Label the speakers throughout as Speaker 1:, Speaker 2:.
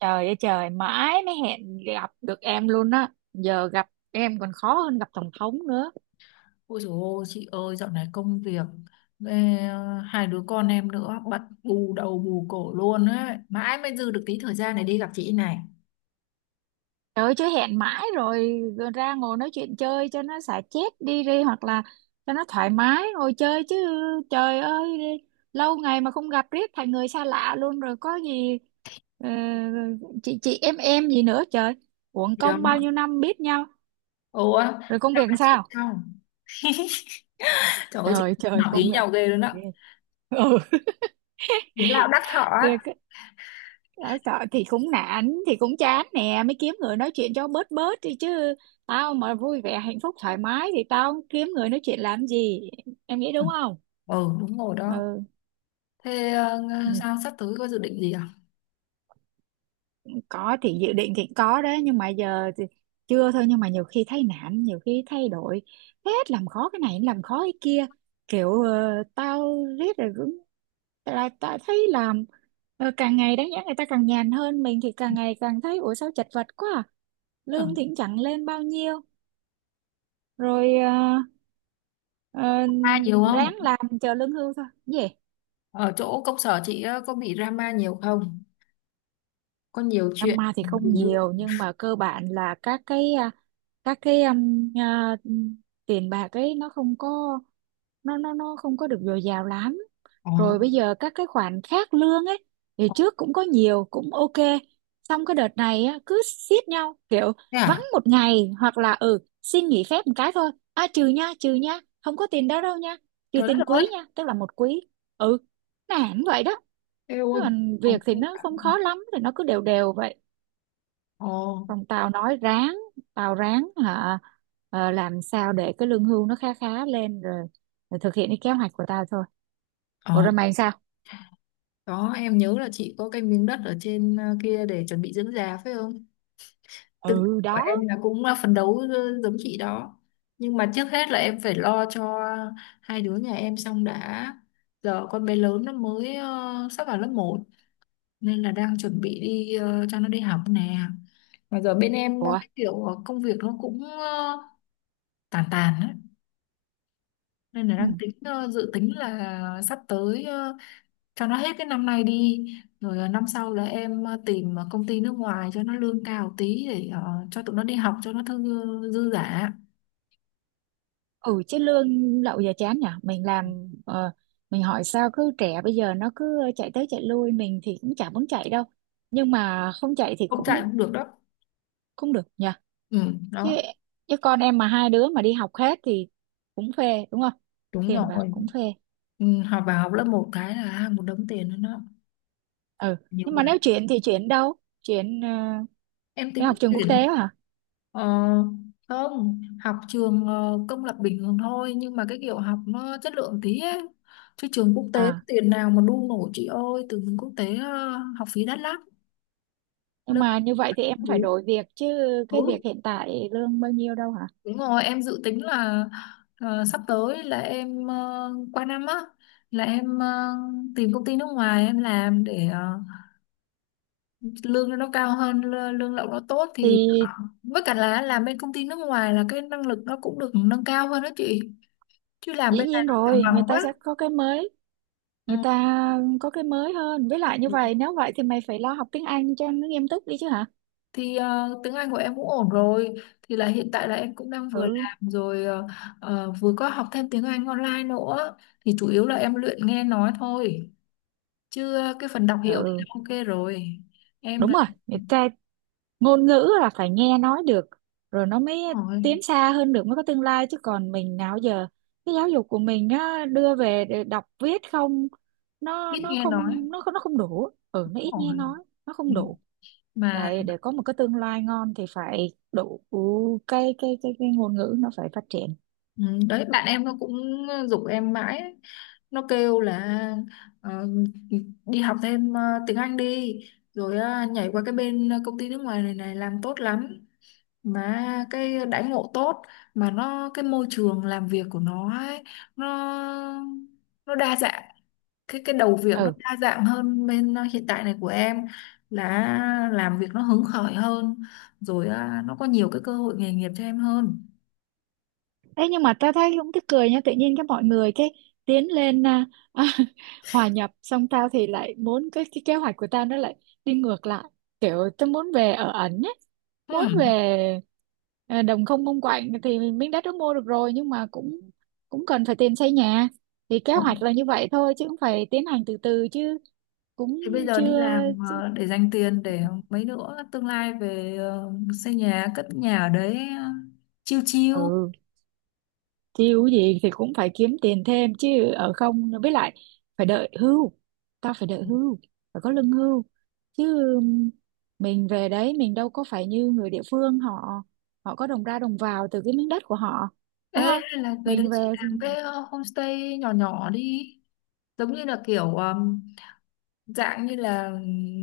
Speaker 1: Trời ơi trời, mãi mới hẹn gặp được em luôn á. Giờ gặp em còn khó hơn gặp tổng thống nữa.
Speaker 2: Ôi dồi ôi, chị ơi, dạo này công việc, ê, hai đứa con em nữa, bận bù đầu bù cổ luôn ấy. Mãi mới dư được tí thời gian này đi gặp chị này.
Speaker 1: Trời ơi, chứ hẹn mãi rồi, rồi ra ngồi nói chuyện chơi cho nó xả chết đi đi, hoặc là cho nó thoải mái ngồi chơi chứ. Trời ơi, lâu ngày mà không gặp riết thành người xa lạ luôn rồi, có gì ờ, chị em gì nữa trời. Uổng
Speaker 2: Thì đó.
Speaker 1: công bao nhiêu năm biết nhau.
Speaker 2: Ồ, á,
Speaker 1: Rồi công việc
Speaker 2: dạo
Speaker 1: làm
Speaker 2: này chị
Speaker 1: sao?
Speaker 2: sao? Trời ơi, chị
Speaker 1: Trời trời
Speaker 2: ngỏ
Speaker 1: công
Speaker 2: ý
Speaker 1: việc.
Speaker 2: nhau ghê luôn á.
Speaker 1: Ừ.
Speaker 2: Ý lão đắc thọ á.
Speaker 1: Việc tao sợ thì cũng nản, thì cũng chán nè, mới kiếm người nói chuyện cho bớt bớt đi chứ. Tao mà vui vẻ hạnh phúc thoải mái thì tao kiếm người nói chuyện làm gì, em nghĩ đúng không?
Speaker 2: Ừ, đúng rồi đó.
Speaker 1: Ừ,
Speaker 2: Thế
Speaker 1: ừ.
Speaker 2: sao sắp tới có dự định gì à?
Speaker 1: Có thì dự định thì có đấy, nhưng mà giờ thì chưa thôi. Nhưng mà nhiều khi thấy nản, nhiều khi thay đổi hết, làm khó cái này làm khó cái kia, kiểu tao riết rồi cũng là tao thấy làm, càng ngày đáng nhẽ người ta càng nhàn hơn, mình thì càng ngày càng thấy ủa sao chật vật quá à?
Speaker 2: Ừ.
Speaker 1: Lương thì cũng chẳng lên bao nhiêu, rồi ờ,
Speaker 2: Drama nhiều
Speaker 1: ráng
Speaker 2: không?
Speaker 1: làm chờ lương hưu thôi gì.
Speaker 2: Ở chỗ công sở chị có bị drama nhiều không? Có nhiều chuyện.
Speaker 1: Drama thì không
Speaker 2: Ừ.
Speaker 1: nhiều, nhưng mà cơ bản là các cái tiền bạc ấy nó không có, nó không có được dồi dào lắm.
Speaker 2: Ờ,
Speaker 1: Rồi bây giờ các cái khoản khác lương ấy, thì trước cũng có nhiều cũng ok, xong cái đợt này á, cứ xiết nhau kiểu
Speaker 2: thế
Speaker 1: vắng
Speaker 2: à?
Speaker 1: một ngày hoặc là xin nghỉ phép một cái thôi à, trừ nha, trừ nha, không có tiền đó đâu nha. Trừ
Speaker 2: Trời
Speaker 1: tiền
Speaker 2: đất ơi.
Speaker 1: quý nha, tức là một quý. Ừ, nản vậy đó.
Speaker 2: Ê
Speaker 1: Thế
Speaker 2: ôi,
Speaker 1: còn việc thì nó không khó lắm, thì nó cứ đều đều vậy, còn tao nói ráng, tao ráng hả, làm sao để cái lương hưu nó khá khá lên rồi, rồi thực hiện cái kế hoạch của tao thôi. Ủa
Speaker 2: ồ.
Speaker 1: rồi mày sao?
Speaker 2: Đó, em nhớ là chị có cái miếng đất ở trên kia để chuẩn bị dưỡng già phải không? Tư tưởng
Speaker 1: Ừ
Speaker 2: của
Speaker 1: đó.
Speaker 2: em là cũng là phấn đấu giống chị đó. Nhưng mà trước hết là em phải lo cho hai đứa nhà em xong đã. Giờ con bé lớn nó mới sắp vào lớp một nên là đang chuẩn bị đi cho nó đi học nè. Mà giờ bên em
Speaker 1: Ủa?
Speaker 2: cái kiểu công việc nó cũng tàn tàn á, nên là
Speaker 1: Ừ,
Speaker 2: đang tính dự tính là sắp tới cho nó hết cái năm nay đi rồi năm sau là em tìm công ty nước ngoài cho nó lương cao tí để cho tụi nó đi học cho nó thư dư giả.
Speaker 1: ừ chứ lương lậu giờ chán nhở. Mình hỏi sao cứ trẻ bây giờ nó cứ chạy tới chạy lui, mình thì cũng chả muốn chạy đâu. Nhưng mà không chạy thì
Speaker 2: Không chạy
Speaker 1: cũng
Speaker 2: cũng được đó.
Speaker 1: không được nhở.
Speaker 2: Ừ,
Speaker 1: Chứ
Speaker 2: đó.
Speaker 1: chứ con em mà hai đứa mà đi học hết thì cũng phê đúng không?
Speaker 2: Đúng
Speaker 1: Tiền bạc
Speaker 2: rồi.
Speaker 1: cũng phê.
Speaker 2: Ừ, học vào học lớp một cái là à, một đống tiền nữa, nó
Speaker 1: Ừ,
Speaker 2: nhiều
Speaker 1: nhưng mà
Speaker 2: quá.
Speaker 1: nếu chuyển thì chuyển đâu? Chuyển ờ,
Speaker 2: Em
Speaker 1: Để
Speaker 2: tính
Speaker 1: học trường quốc
Speaker 2: chuyển
Speaker 1: tế hả?
Speaker 2: ờ, không học trường công lập bình thường thôi, nhưng mà cái kiểu học nó chất lượng tí ấy. Chứ trường quốc tế
Speaker 1: À,
Speaker 2: tiền nào mà đu nổi chị ơi, từ trường quốc tế học phí đắt lắm.
Speaker 1: nhưng
Speaker 2: Lớp.
Speaker 1: mà như vậy thì em cũng phải đổi việc chứ, cái
Speaker 2: Ừ.
Speaker 1: việc hiện tại lương bao nhiêu đâu hả?
Speaker 2: Đúng rồi, em dự tính là sắp tới là em qua năm á, là em tìm công ty nước ngoài em làm để lương nó cao hơn, lương lậu nó tốt, thì
Speaker 1: Thì
Speaker 2: với cả là làm bên công ty nước ngoài là cái năng lực nó cũng được nâng cao hơn đó chị. Chứ làm
Speaker 1: dĩ
Speaker 2: bên này
Speaker 1: nhiên
Speaker 2: nó chẳng
Speaker 1: rồi, người
Speaker 2: bằng
Speaker 1: ta
Speaker 2: quá.
Speaker 1: sẽ có cái mới,
Speaker 2: Ừ.
Speaker 1: người ta có cái mới hơn. Với lại như vậy, nếu vậy thì mày phải lo học tiếng Anh cho nó nghiêm túc đi chứ hả?
Speaker 2: Thì tiếng Anh của em cũng ổn rồi, thì là hiện tại là em cũng đang vừa
Speaker 1: Ừ,
Speaker 2: làm rồi vừa có học thêm tiếng Anh online nữa, thì chủ yếu là em luyện nghe nói thôi. Chứ cái phần đọc hiểu thì đã
Speaker 1: ừ,
Speaker 2: ok rồi. Em
Speaker 1: đúng
Speaker 2: là
Speaker 1: rồi. Người
Speaker 2: đúng.
Speaker 1: ta ngôn ngữ là phải nghe nói được rồi nó mới tiến xa hơn được, mới có tương lai. Chứ còn mình nào giờ cái giáo dục của mình á, đưa về để đọc viết không, nó
Speaker 2: Ít
Speaker 1: nó
Speaker 2: nghe nói.
Speaker 1: không nó không nó không đủ. Ừ, nó ít nghe
Speaker 2: Đúng.
Speaker 1: nói, nó
Speaker 2: Ừ.
Speaker 1: không đủ.
Speaker 2: Mà
Speaker 1: Phải để có một cái tương lai ngon thì phải đủ cái ngôn ngữ, nó phải phát triển.
Speaker 2: ừ, đấy bạn em nó cũng giục em mãi ấy. Nó kêu là ờ, đi học thêm tiếng Anh đi, rồi nhảy qua cái bên công ty nước ngoài này này làm tốt lắm, mà cái đãi ngộ tốt, mà nó cái môi trường làm việc của nó ấy, nó nó đa dạng, cái đầu việc nó
Speaker 1: Ừ.
Speaker 2: đa dạng hơn bên hiện tại này của em, là làm việc nó hứng khởi hơn, rồi nó có nhiều cái cơ hội nghề nghiệp cho em hơn.
Speaker 1: Thế nhưng mà ta thấy cũng tức cười nha, tự nhiên cái mọi người cái tiến lên hòa nhập, xong tao thì lại muốn cái kế hoạch của tao nó lại đi ngược lại. Kiểu tao muốn về ở ẩn ấy, muốn
Speaker 2: Hmm.
Speaker 1: về đồng không mông quạnh. Thì miếng đất đó mua được rồi nhưng mà cũng cũng cần phải tiền xây nhà. Thì kế
Speaker 2: Ừ.
Speaker 1: hoạch là như vậy thôi, chứ cũng phải tiến hành từ từ chứ, cũng
Speaker 2: Thì bây giờ đi
Speaker 1: chưa.
Speaker 2: làm để dành tiền để mấy nữa tương lai về xây nhà cất nhà ở đấy chiêu chiêu.
Speaker 1: Ừ, chiêu gì thì cũng phải kiếm tiền thêm chứ, ở không với lại phải đợi hưu. Tao phải đợi hưu, phải có lương hưu chứ. Mình về đấy mình đâu có phải như người địa phương, họ họ có đồng ra đồng vào từ cái miếng đất của họ,
Speaker 2: Ê,
Speaker 1: đúng không?
Speaker 2: hay là về đấy
Speaker 1: Mình
Speaker 2: chị
Speaker 1: về thì
Speaker 2: làm cái homestay nhỏ nhỏ đi, giống như là kiểu dạng như là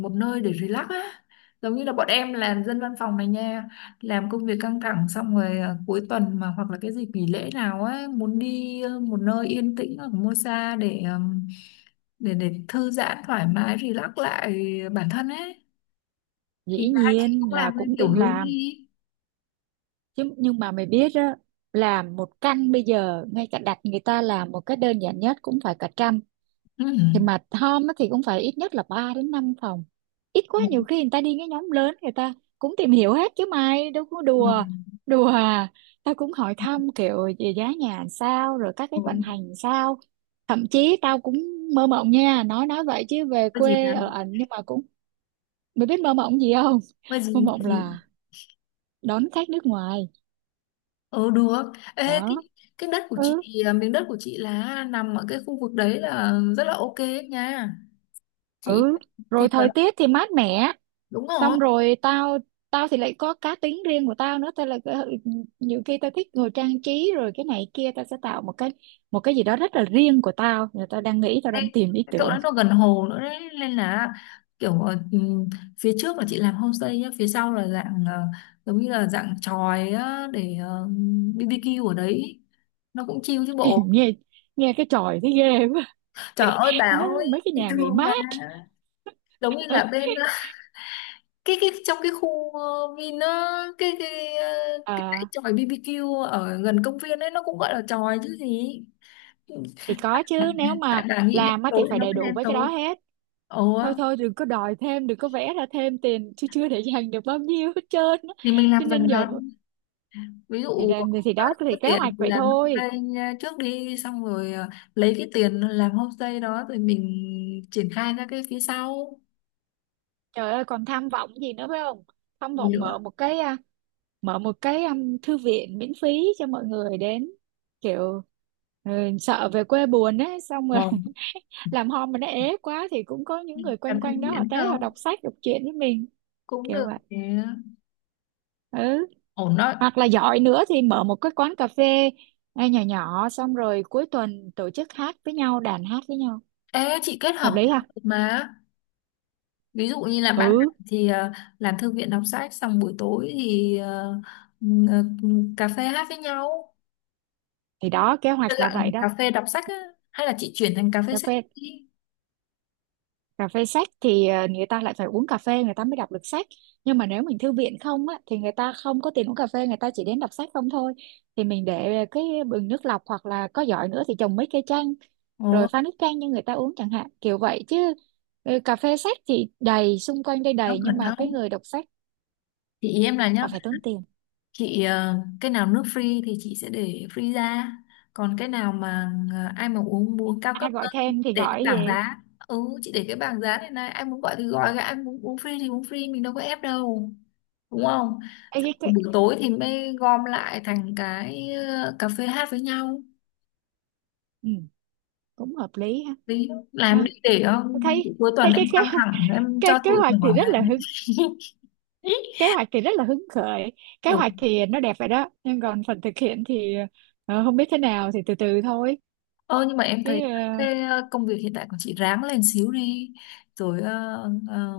Speaker 2: một nơi để relax á, giống như là bọn em làm dân văn phòng này nha, làm công việc căng thẳng xong rồi à, cuối tuần mà hoặc là cái dịp nghỉ lễ nào á muốn đi một nơi yên tĩnh ở mua xa để để thư giãn thoải mái relax lại bản thân ấy. Thì
Speaker 1: dĩ
Speaker 2: là hai chị
Speaker 1: nhiên
Speaker 2: cũng
Speaker 1: là
Speaker 2: làm cái
Speaker 1: cũng
Speaker 2: kiểu
Speaker 1: định
Speaker 2: hướng
Speaker 1: làm
Speaker 2: đi.
Speaker 1: chứ, nhưng mà mày biết á, làm một căn bây giờ ngay cả đặt người ta làm một cái đơn giản nhất cũng phải cả trăm.
Speaker 2: Ừ.
Speaker 1: Thì mà Tom á thì cũng phải ít nhất là 3 đến 5 phòng, ít quá
Speaker 2: Ừ.
Speaker 1: nhiều khi người ta đi cái nhóm lớn người ta cũng tìm hiểu hết chứ, mày đâu có đùa đùa à. Tao cũng hỏi thăm kiểu về giá nhà sao, rồi các cái
Speaker 2: Ừ.
Speaker 1: vận hành sao. Thậm chí tao cũng mơ mộng nha, nói vậy chứ về
Speaker 2: Mua gì là,
Speaker 1: quê ở ảnh, nhưng mà cũng mày biết mơ mộng gì không?
Speaker 2: mua
Speaker 1: Mơ
Speaker 2: gì mua
Speaker 1: mộng
Speaker 2: gì.
Speaker 1: là đón khách nước ngoài
Speaker 2: Ừ được. Ê,
Speaker 1: đó.
Speaker 2: cái đất của
Speaker 1: Ừ,
Speaker 2: chị miếng đất của chị là nằm ở cái khu vực đấy là rất là ok ấy nha chị.
Speaker 1: ừ,
Speaker 2: Thì
Speaker 1: rồi
Speaker 2: là
Speaker 1: thời tiết thì mát mẻ.
Speaker 2: đúng rồi.
Speaker 1: Xong rồi tao tao thì lại có cá tính riêng của tao nữa, tao là cái- nhiều khi tao thích ngồi trang trí rồi cái này kia, tao sẽ tạo một cái gì đó rất là riêng của tao. Rồi tao đang nghĩ, tao đang
Speaker 2: Đây,
Speaker 1: tìm ý
Speaker 2: cái chỗ
Speaker 1: tưởng.
Speaker 2: đó nó gần hồ nữa đấy, nên là kiểu phía trước là chị làm homestay nhá, phía sau là dạng giống như là dạng chòi á, để BBQ ở đấy, nó cũng chill chứ
Speaker 1: Thì
Speaker 2: bộ.
Speaker 1: nghe nghe cái chòi thấy ghê quá.
Speaker 2: Trời ơi bà
Speaker 1: Nó
Speaker 2: ơi.
Speaker 1: mấy cái nhà nghỉ
Speaker 2: Thương bà,
Speaker 1: mát
Speaker 2: giống như là bên cái trong cái khu Vin á, cái cái dãy
Speaker 1: à,
Speaker 2: chòi BBQ ở gần công viên ấy, nó cũng gọi là chòi chứ gì.
Speaker 1: thì có chứ, nếu
Speaker 2: Tại
Speaker 1: mà
Speaker 2: bà nghĩ đen
Speaker 1: làm á thì
Speaker 2: tối thì
Speaker 1: phải
Speaker 2: nó
Speaker 1: đầy
Speaker 2: mới
Speaker 1: đủ
Speaker 2: đen
Speaker 1: với cái đó
Speaker 2: tối.
Speaker 1: hết.
Speaker 2: Ồ,
Speaker 1: Thôi thôi đừng có đòi thêm, đừng có vẽ ra thêm tiền chứ, chưa để dành được bao nhiêu hết trơn á.
Speaker 2: thì mình làm
Speaker 1: Cho nên
Speaker 2: dần
Speaker 1: giờ
Speaker 2: dần, ví
Speaker 1: thì
Speaker 2: dụ
Speaker 1: là thì
Speaker 2: ờ,
Speaker 1: đó,
Speaker 2: có
Speaker 1: thì kế
Speaker 2: tiền
Speaker 1: hoạch
Speaker 2: thì
Speaker 1: vậy
Speaker 2: làm
Speaker 1: thôi.
Speaker 2: homestay nha, trước đi, xong rồi lấy cái tiền làm homestay đó rồi mình triển khai ra cái phía sau.
Speaker 1: Trời ơi còn tham vọng gì nữa phải không? Tham
Speaker 2: Gì
Speaker 1: vọng mở
Speaker 2: nữa.
Speaker 1: một cái à, mở một cái um, thư viện miễn phí cho mọi người đến, kiểu ừ, sợ về quê buồn ấy, xong rồi
Speaker 2: Ờ.
Speaker 1: làm home mà nó ế quá thì cũng có những
Speaker 2: Mình
Speaker 1: người
Speaker 2: làm
Speaker 1: quanh
Speaker 2: theo
Speaker 1: quanh đó họ
Speaker 2: miễn
Speaker 1: tới, họ
Speaker 2: không
Speaker 1: đọc sách đọc truyện với mình
Speaker 2: cũng
Speaker 1: kiểu
Speaker 2: được
Speaker 1: vậy.
Speaker 2: nhé.
Speaker 1: Ừ,
Speaker 2: Ổn đó.
Speaker 1: hoặc là giỏi nữa thì mở một cái quán cà phê ngay nhỏ nhỏ, xong rồi cuối tuần tổ chức hát với nhau, đàn hát với nhau.
Speaker 2: Ê, chị kết
Speaker 1: Hợp
Speaker 2: hợp
Speaker 1: lý
Speaker 2: theo
Speaker 1: ha.
Speaker 2: được mà, ví dụ như là ban
Speaker 1: Ừ,
Speaker 2: ngày thì làm thư viện đọc sách, xong buổi tối thì ừm, ờ, cà phê hát với nhau.
Speaker 1: thì đó kế
Speaker 2: Tức
Speaker 1: hoạch là
Speaker 2: là
Speaker 1: vậy
Speaker 2: cà
Speaker 1: đó.
Speaker 2: phê đọc sách á, hay là chị chuyển thành cà phê
Speaker 1: cà
Speaker 2: sách
Speaker 1: phê
Speaker 2: đi.
Speaker 1: Cà phê sách thì người ta lại phải uống cà phê người ta mới đọc được sách. Nhưng mà nếu mình thư viện không á, thì người ta không có tiền uống cà phê, người ta chỉ đến đọc sách không thôi. Thì mình để cái bình nước lọc, hoặc là có giỏi nữa thì trồng mấy cây chanh
Speaker 2: Ồ,
Speaker 1: rồi pha nước chanh cho người ta uống chẳng hạn, kiểu vậy chứ. Ừ, cà phê sách thì đầy xung quanh đây,
Speaker 2: nó
Speaker 1: đầy, nhưng
Speaker 2: gần
Speaker 1: mà cái
Speaker 2: đâu,
Speaker 1: người đọc sách
Speaker 2: thì ý em là nhá,
Speaker 1: họ phải tốn tiền.
Speaker 2: chị cái nào nước free thì chị sẽ để free ra, còn cái nào mà ai mà uống muốn cao cấp
Speaker 1: Ai gọi
Speaker 2: hơn
Speaker 1: thêm thì
Speaker 2: để cái
Speaker 1: gọi cái
Speaker 2: bảng
Speaker 1: gì.
Speaker 2: giá. Ừ, chị để cái bảng giá này này, ai muốn gọi thì gọi, ai muốn uống free thì uống free, mình đâu có ép đâu, đúng không.
Speaker 1: Ê,
Speaker 2: Xong
Speaker 1: cái...
Speaker 2: rồi buổi tối thì mới gom lại thành cái cà phê hát với nhau,
Speaker 1: Ừ, cũng hợp lý ha.
Speaker 2: đi làm
Speaker 1: À,
Speaker 2: đi để
Speaker 1: thấy
Speaker 2: cuối
Speaker 1: Thấy
Speaker 2: tuần
Speaker 1: cái
Speaker 2: em
Speaker 1: kế
Speaker 2: căng
Speaker 1: hoạch,
Speaker 2: thẳng em cho tụi mình
Speaker 1: thì rất
Speaker 2: làm.
Speaker 1: là hư. Kế hoạch thì rất là hứng khởi, kế
Speaker 2: Ừ.
Speaker 1: hoạch thì nó đẹp vậy đó, nhưng còn phần thực hiện thì không biết thế nào, thì từ từ thôi
Speaker 2: Ờ nhưng mà em
Speaker 1: chứ.
Speaker 2: thấy
Speaker 1: Ờ,
Speaker 2: cái công việc hiện tại của chị ráng lên xíu đi rồi ờ,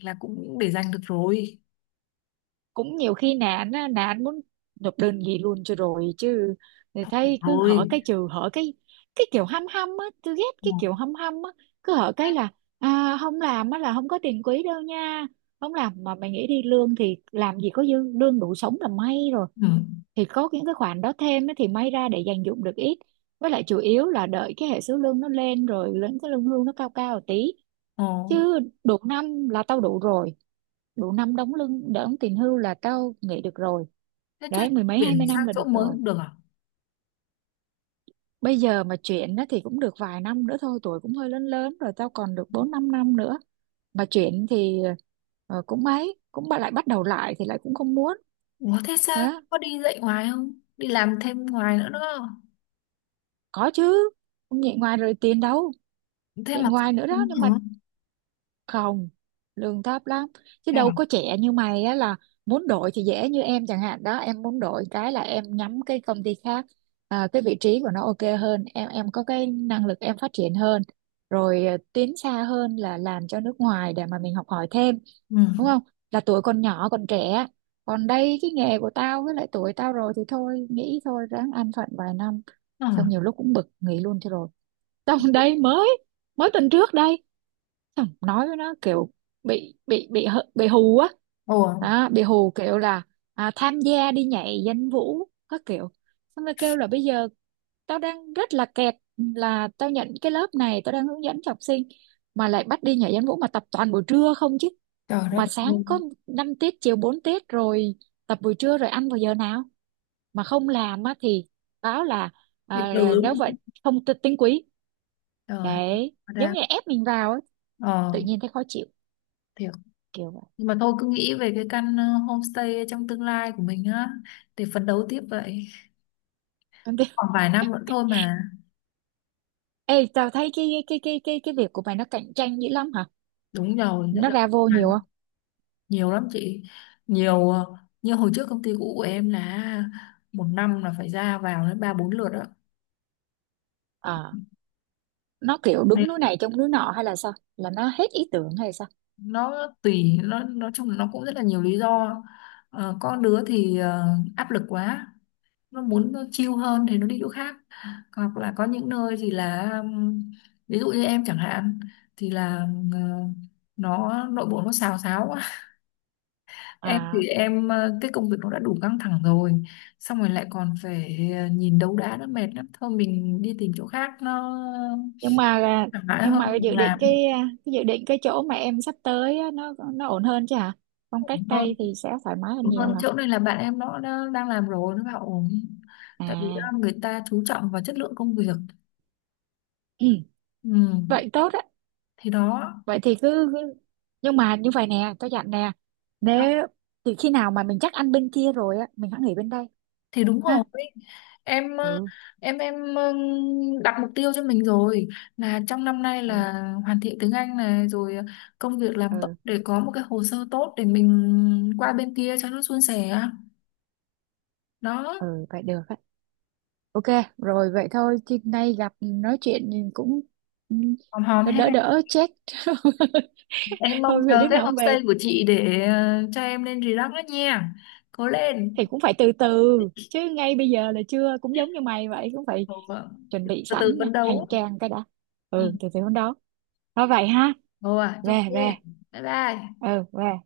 Speaker 2: là cũng để dành được rồi.
Speaker 1: Cũng nhiều khi nạn muốn nộp đơn gì luôn cho rồi chứ. Thì thấy cứ hỏi
Speaker 2: Rồi.
Speaker 1: cái trừ, hỏi cái kiểu hăm hăm á, tôi ghét
Speaker 2: Ừ.
Speaker 1: cái kiểu hăm hăm á, cứ hỏi cái là không làm á là không có tiền quỹ đâu nha. Không làm mà mày nghĩ đi, lương thì làm gì có dư, lương đủ sống là may rồi.
Speaker 2: Ừ.
Speaker 1: Thì có những cái khoản đó thêm á thì may ra để dành dụm được ít. Với lại chủ yếu là đợi cái hệ số lương nó lên rồi, lên cái lương hưu nó cao cao một tí,
Speaker 2: Ờ.
Speaker 1: chứ được năm là tao đủ rồi. Đủ năm đóng lương, đóng tiền hưu là tao nghỉ được rồi.
Speaker 2: Thế chứ
Speaker 1: Đấy, mười mấy hai
Speaker 2: chuyển
Speaker 1: mươi
Speaker 2: sang
Speaker 1: năm là
Speaker 2: chỗ
Speaker 1: được
Speaker 2: mới
Speaker 1: rồi.
Speaker 2: không được à.
Speaker 1: Bây giờ mà chuyển á thì cũng được vài năm nữa thôi, tuổi cũng hơi lớn lớn rồi, tao còn được bốn năm năm nữa. Mà chuyển thì cũng mấy cũng bà lại bắt đầu lại thì lại cũng không muốn.
Speaker 2: Ủa thế sao
Speaker 1: Đó,
Speaker 2: có đi dạy ngoài không, đi làm thêm ngoài nữa đó.
Speaker 1: có chứ, không dạy ngoài rồi tiền đâu.
Speaker 2: Thế
Speaker 1: Dạy
Speaker 2: mà vẫn
Speaker 1: ngoài nữa đó,
Speaker 2: đúng
Speaker 1: nhưng mà
Speaker 2: hả.
Speaker 1: không, lương thấp lắm. Chứ
Speaker 2: Thế
Speaker 1: đâu
Speaker 2: à.
Speaker 1: có trẻ như mày á, là muốn đổi thì dễ. Như em chẳng hạn đó, em muốn đổi cái là em nhắm cái công ty khác, cái vị trí của nó ok hơn, em có cái năng lực em phát triển hơn, rồi tiến xa hơn là làm cho nước ngoài để mà mình học hỏi thêm,
Speaker 2: Ừ.
Speaker 1: đúng không? Là tuổi còn nhỏ còn trẻ. Còn đây cái nghề của tao với lại tuổi tao rồi thì thôi nghĩ thôi, ráng an phận vài năm.
Speaker 2: Ờ.
Speaker 1: Xong nhiều lúc cũng bực nghỉ luôn cho rồi. Xong đây mới mới tuần trước đây. Xong nói với nó kiểu bị hù á.
Speaker 2: Ủa.
Speaker 1: Đó, bị hù kiểu là tham gia đi nhảy danh vũ các kiểu, xong rồi kêu là bây giờ tao đang rất là kẹt, là tao nhận cái lớp này tao đang hướng dẫn cho học sinh mà lại bắt đi nhảy danh vũ, mà tập toàn buổi trưa không chứ.
Speaker 2: Trời đất
Speaker 1: Mà
Speaker 2: ơi.
Speaker 1: sáng có 5 tiết, chiều 4 tiết rồi, tập buổi trưa rồi ăn vào giờ nào. Mà không làm á thì báo là
Speaker 2: Bị trừ đúng
Speaker 1: nếu vậy
Speaker 2: không?
Speaker 1: không tinh quý.
Speaker 2: Trời.
Speaker 1: Đấy giống
Speaker 2: Ra.
Speaker 1: như ép mình vào á, tự
Speaker 2: Ờ.
Speaker 1: nhiên thấy khó chịu,
Speaker 2: Thì.
Speaker 1: kiểu
Speaker 2: Nhưng mà thôi cứ nghĩ về cái căn homestay trong tương lai của mình á để phấn đấu tiếp vậy.
Speaker 1: vậy.
Speaker 2: Khoảng vài năm nữa thôi mà.
Speaker 1: Ê, tao thấy cái việc của mày nó cạnh tranh dữ lắm hả?
Speaker 2: Đúng rồi, rất
Speaker 1: Nó
Speaker 2: là
Speaker 1: ra vô nhiều không?
Speaker 2: nhiều lắm chị. Nhiều như hồi trước công ty cũ của em là một năm là phải ra vào đến ba bốn lượt đó.
Speaker 1: Ờ, nó kiểu đứng
Speaker 2: Nên
Speaker 1: núi này trông núi nọ hay là sao? Là nó hết ý tưởng hay sao?
Speaker 2: nó tùy, nó nói chung là nó cũng rất là nhiều lý do. Ờ, có đứa thì áp lực quá, nó muốn nó chill hơn thì nó đi chỗ khác, hoặc là có những nơi thì là ví dụ như em chẳng hạn thì là nó nội bộ nó xào xáo quá. Em thì
Speaker 1: À,
Speaker 2: em cái công việc nó đã đủ căng thẳng rồi, xong rồi lại còn phải nhìn đấu đá nó mệt lắm, thôi mình đi tìm chỗ khác nó
Speaker 1: nhưng mà
Speaker 2: thoải mái
Speaker 1: nhưng
Speaker 2: hơn.
Speaker 1: mà dự định
Speaker 2: Làm.
Speaker 1: cái dự định, cái chỗ mà em sắp tới á, nó ổn hơn chứ hả? Phong
Speaker 2: Ổn
Speaker 1: cách
Speaker 2: hơn.
Speaker 1: Tây thì sẽ thoải mái hơn
Speaker 2: Ổn
Speaker 1: nhiều
Speaker 2: hơn
Speaker 1: hả?
Speaker 2: chỗ này là bạn em nó đang làm rồi nó bảo ổn, tại vì
Speaker 1: À,
Speaker 2: người ta chú trọng vào chất lượng công việc.
Speaker 1: ừ,
Speaker 2: Ừ.
Speaker 1: vậy tốt á.
Speaker 2: Thì đó.
Speaker 1: Vậy thì cứ, nhưng mà như vậy nè, tao dặn nè. Nếu từ khi nào mà mình chắc ăn bên kia rồi á, mình hãy nghỉ bên đây
Speaker 2: Thì đúng
Speaker 1: ha.
Speaker 2: rồi, em ờ,
Speaker 1: Ừ.
Speaker 2: em đặt mục tiêu cho mình rồi, là trong năm nay
Speaker 1: Ừ.
Speaker 2: là hoàn thiện tiếng Anh này, rồi công việc làm tốt
Speaker 1: Ừ.
Speaker 2: để có một cái hồ sơ tốt để mình qua bên kia cho nó suôn sẻ. Đó.
Speaker 1: Ừ vậy được á. Ok, rồi vậy thôi chứ nay gặp nói chuyện thì cũng ừ,
Speaker 2: Hòm hòm
Speaker 1: nó
Speaker 2: ha.
Speaker 1: đỡ đỡ chết.
Speaker 2: Em mong
Speaker 1: Thôi vậy
Speaker 2: chờ
Speaker 1: đứa
Speaker 2: cái
Speaker 1: nào cũng về
Speaker 2: homestay của chị để cho em lên relax đó nha. Cố lên.
Speaker 1: thì cũng phải từ từ chứ, ngay bây giờ là chưa, cũng giống như mày vậy cũng phải
Speaker 2: Ồ, vâng.
Speaker 1: chuẩn bị
Speaker 2: Từ từ
Speaker 1: sẵn nè,
Speaker 2: phấn
Speaker 1: hành
Speaker 2: đấu.
Speaker 1: trang cái đã.
Speaker 2: Ừ.
Speaker 1: Ừ, từ từ hôm đó. Thôi vậy ha.
Speaker 2: Ồ, à,
Speaker 1: Về
Speaker 2: ok.
Speaker 1: về.
Speaker 2: Bye bye.
Speaker 1: Ừ về.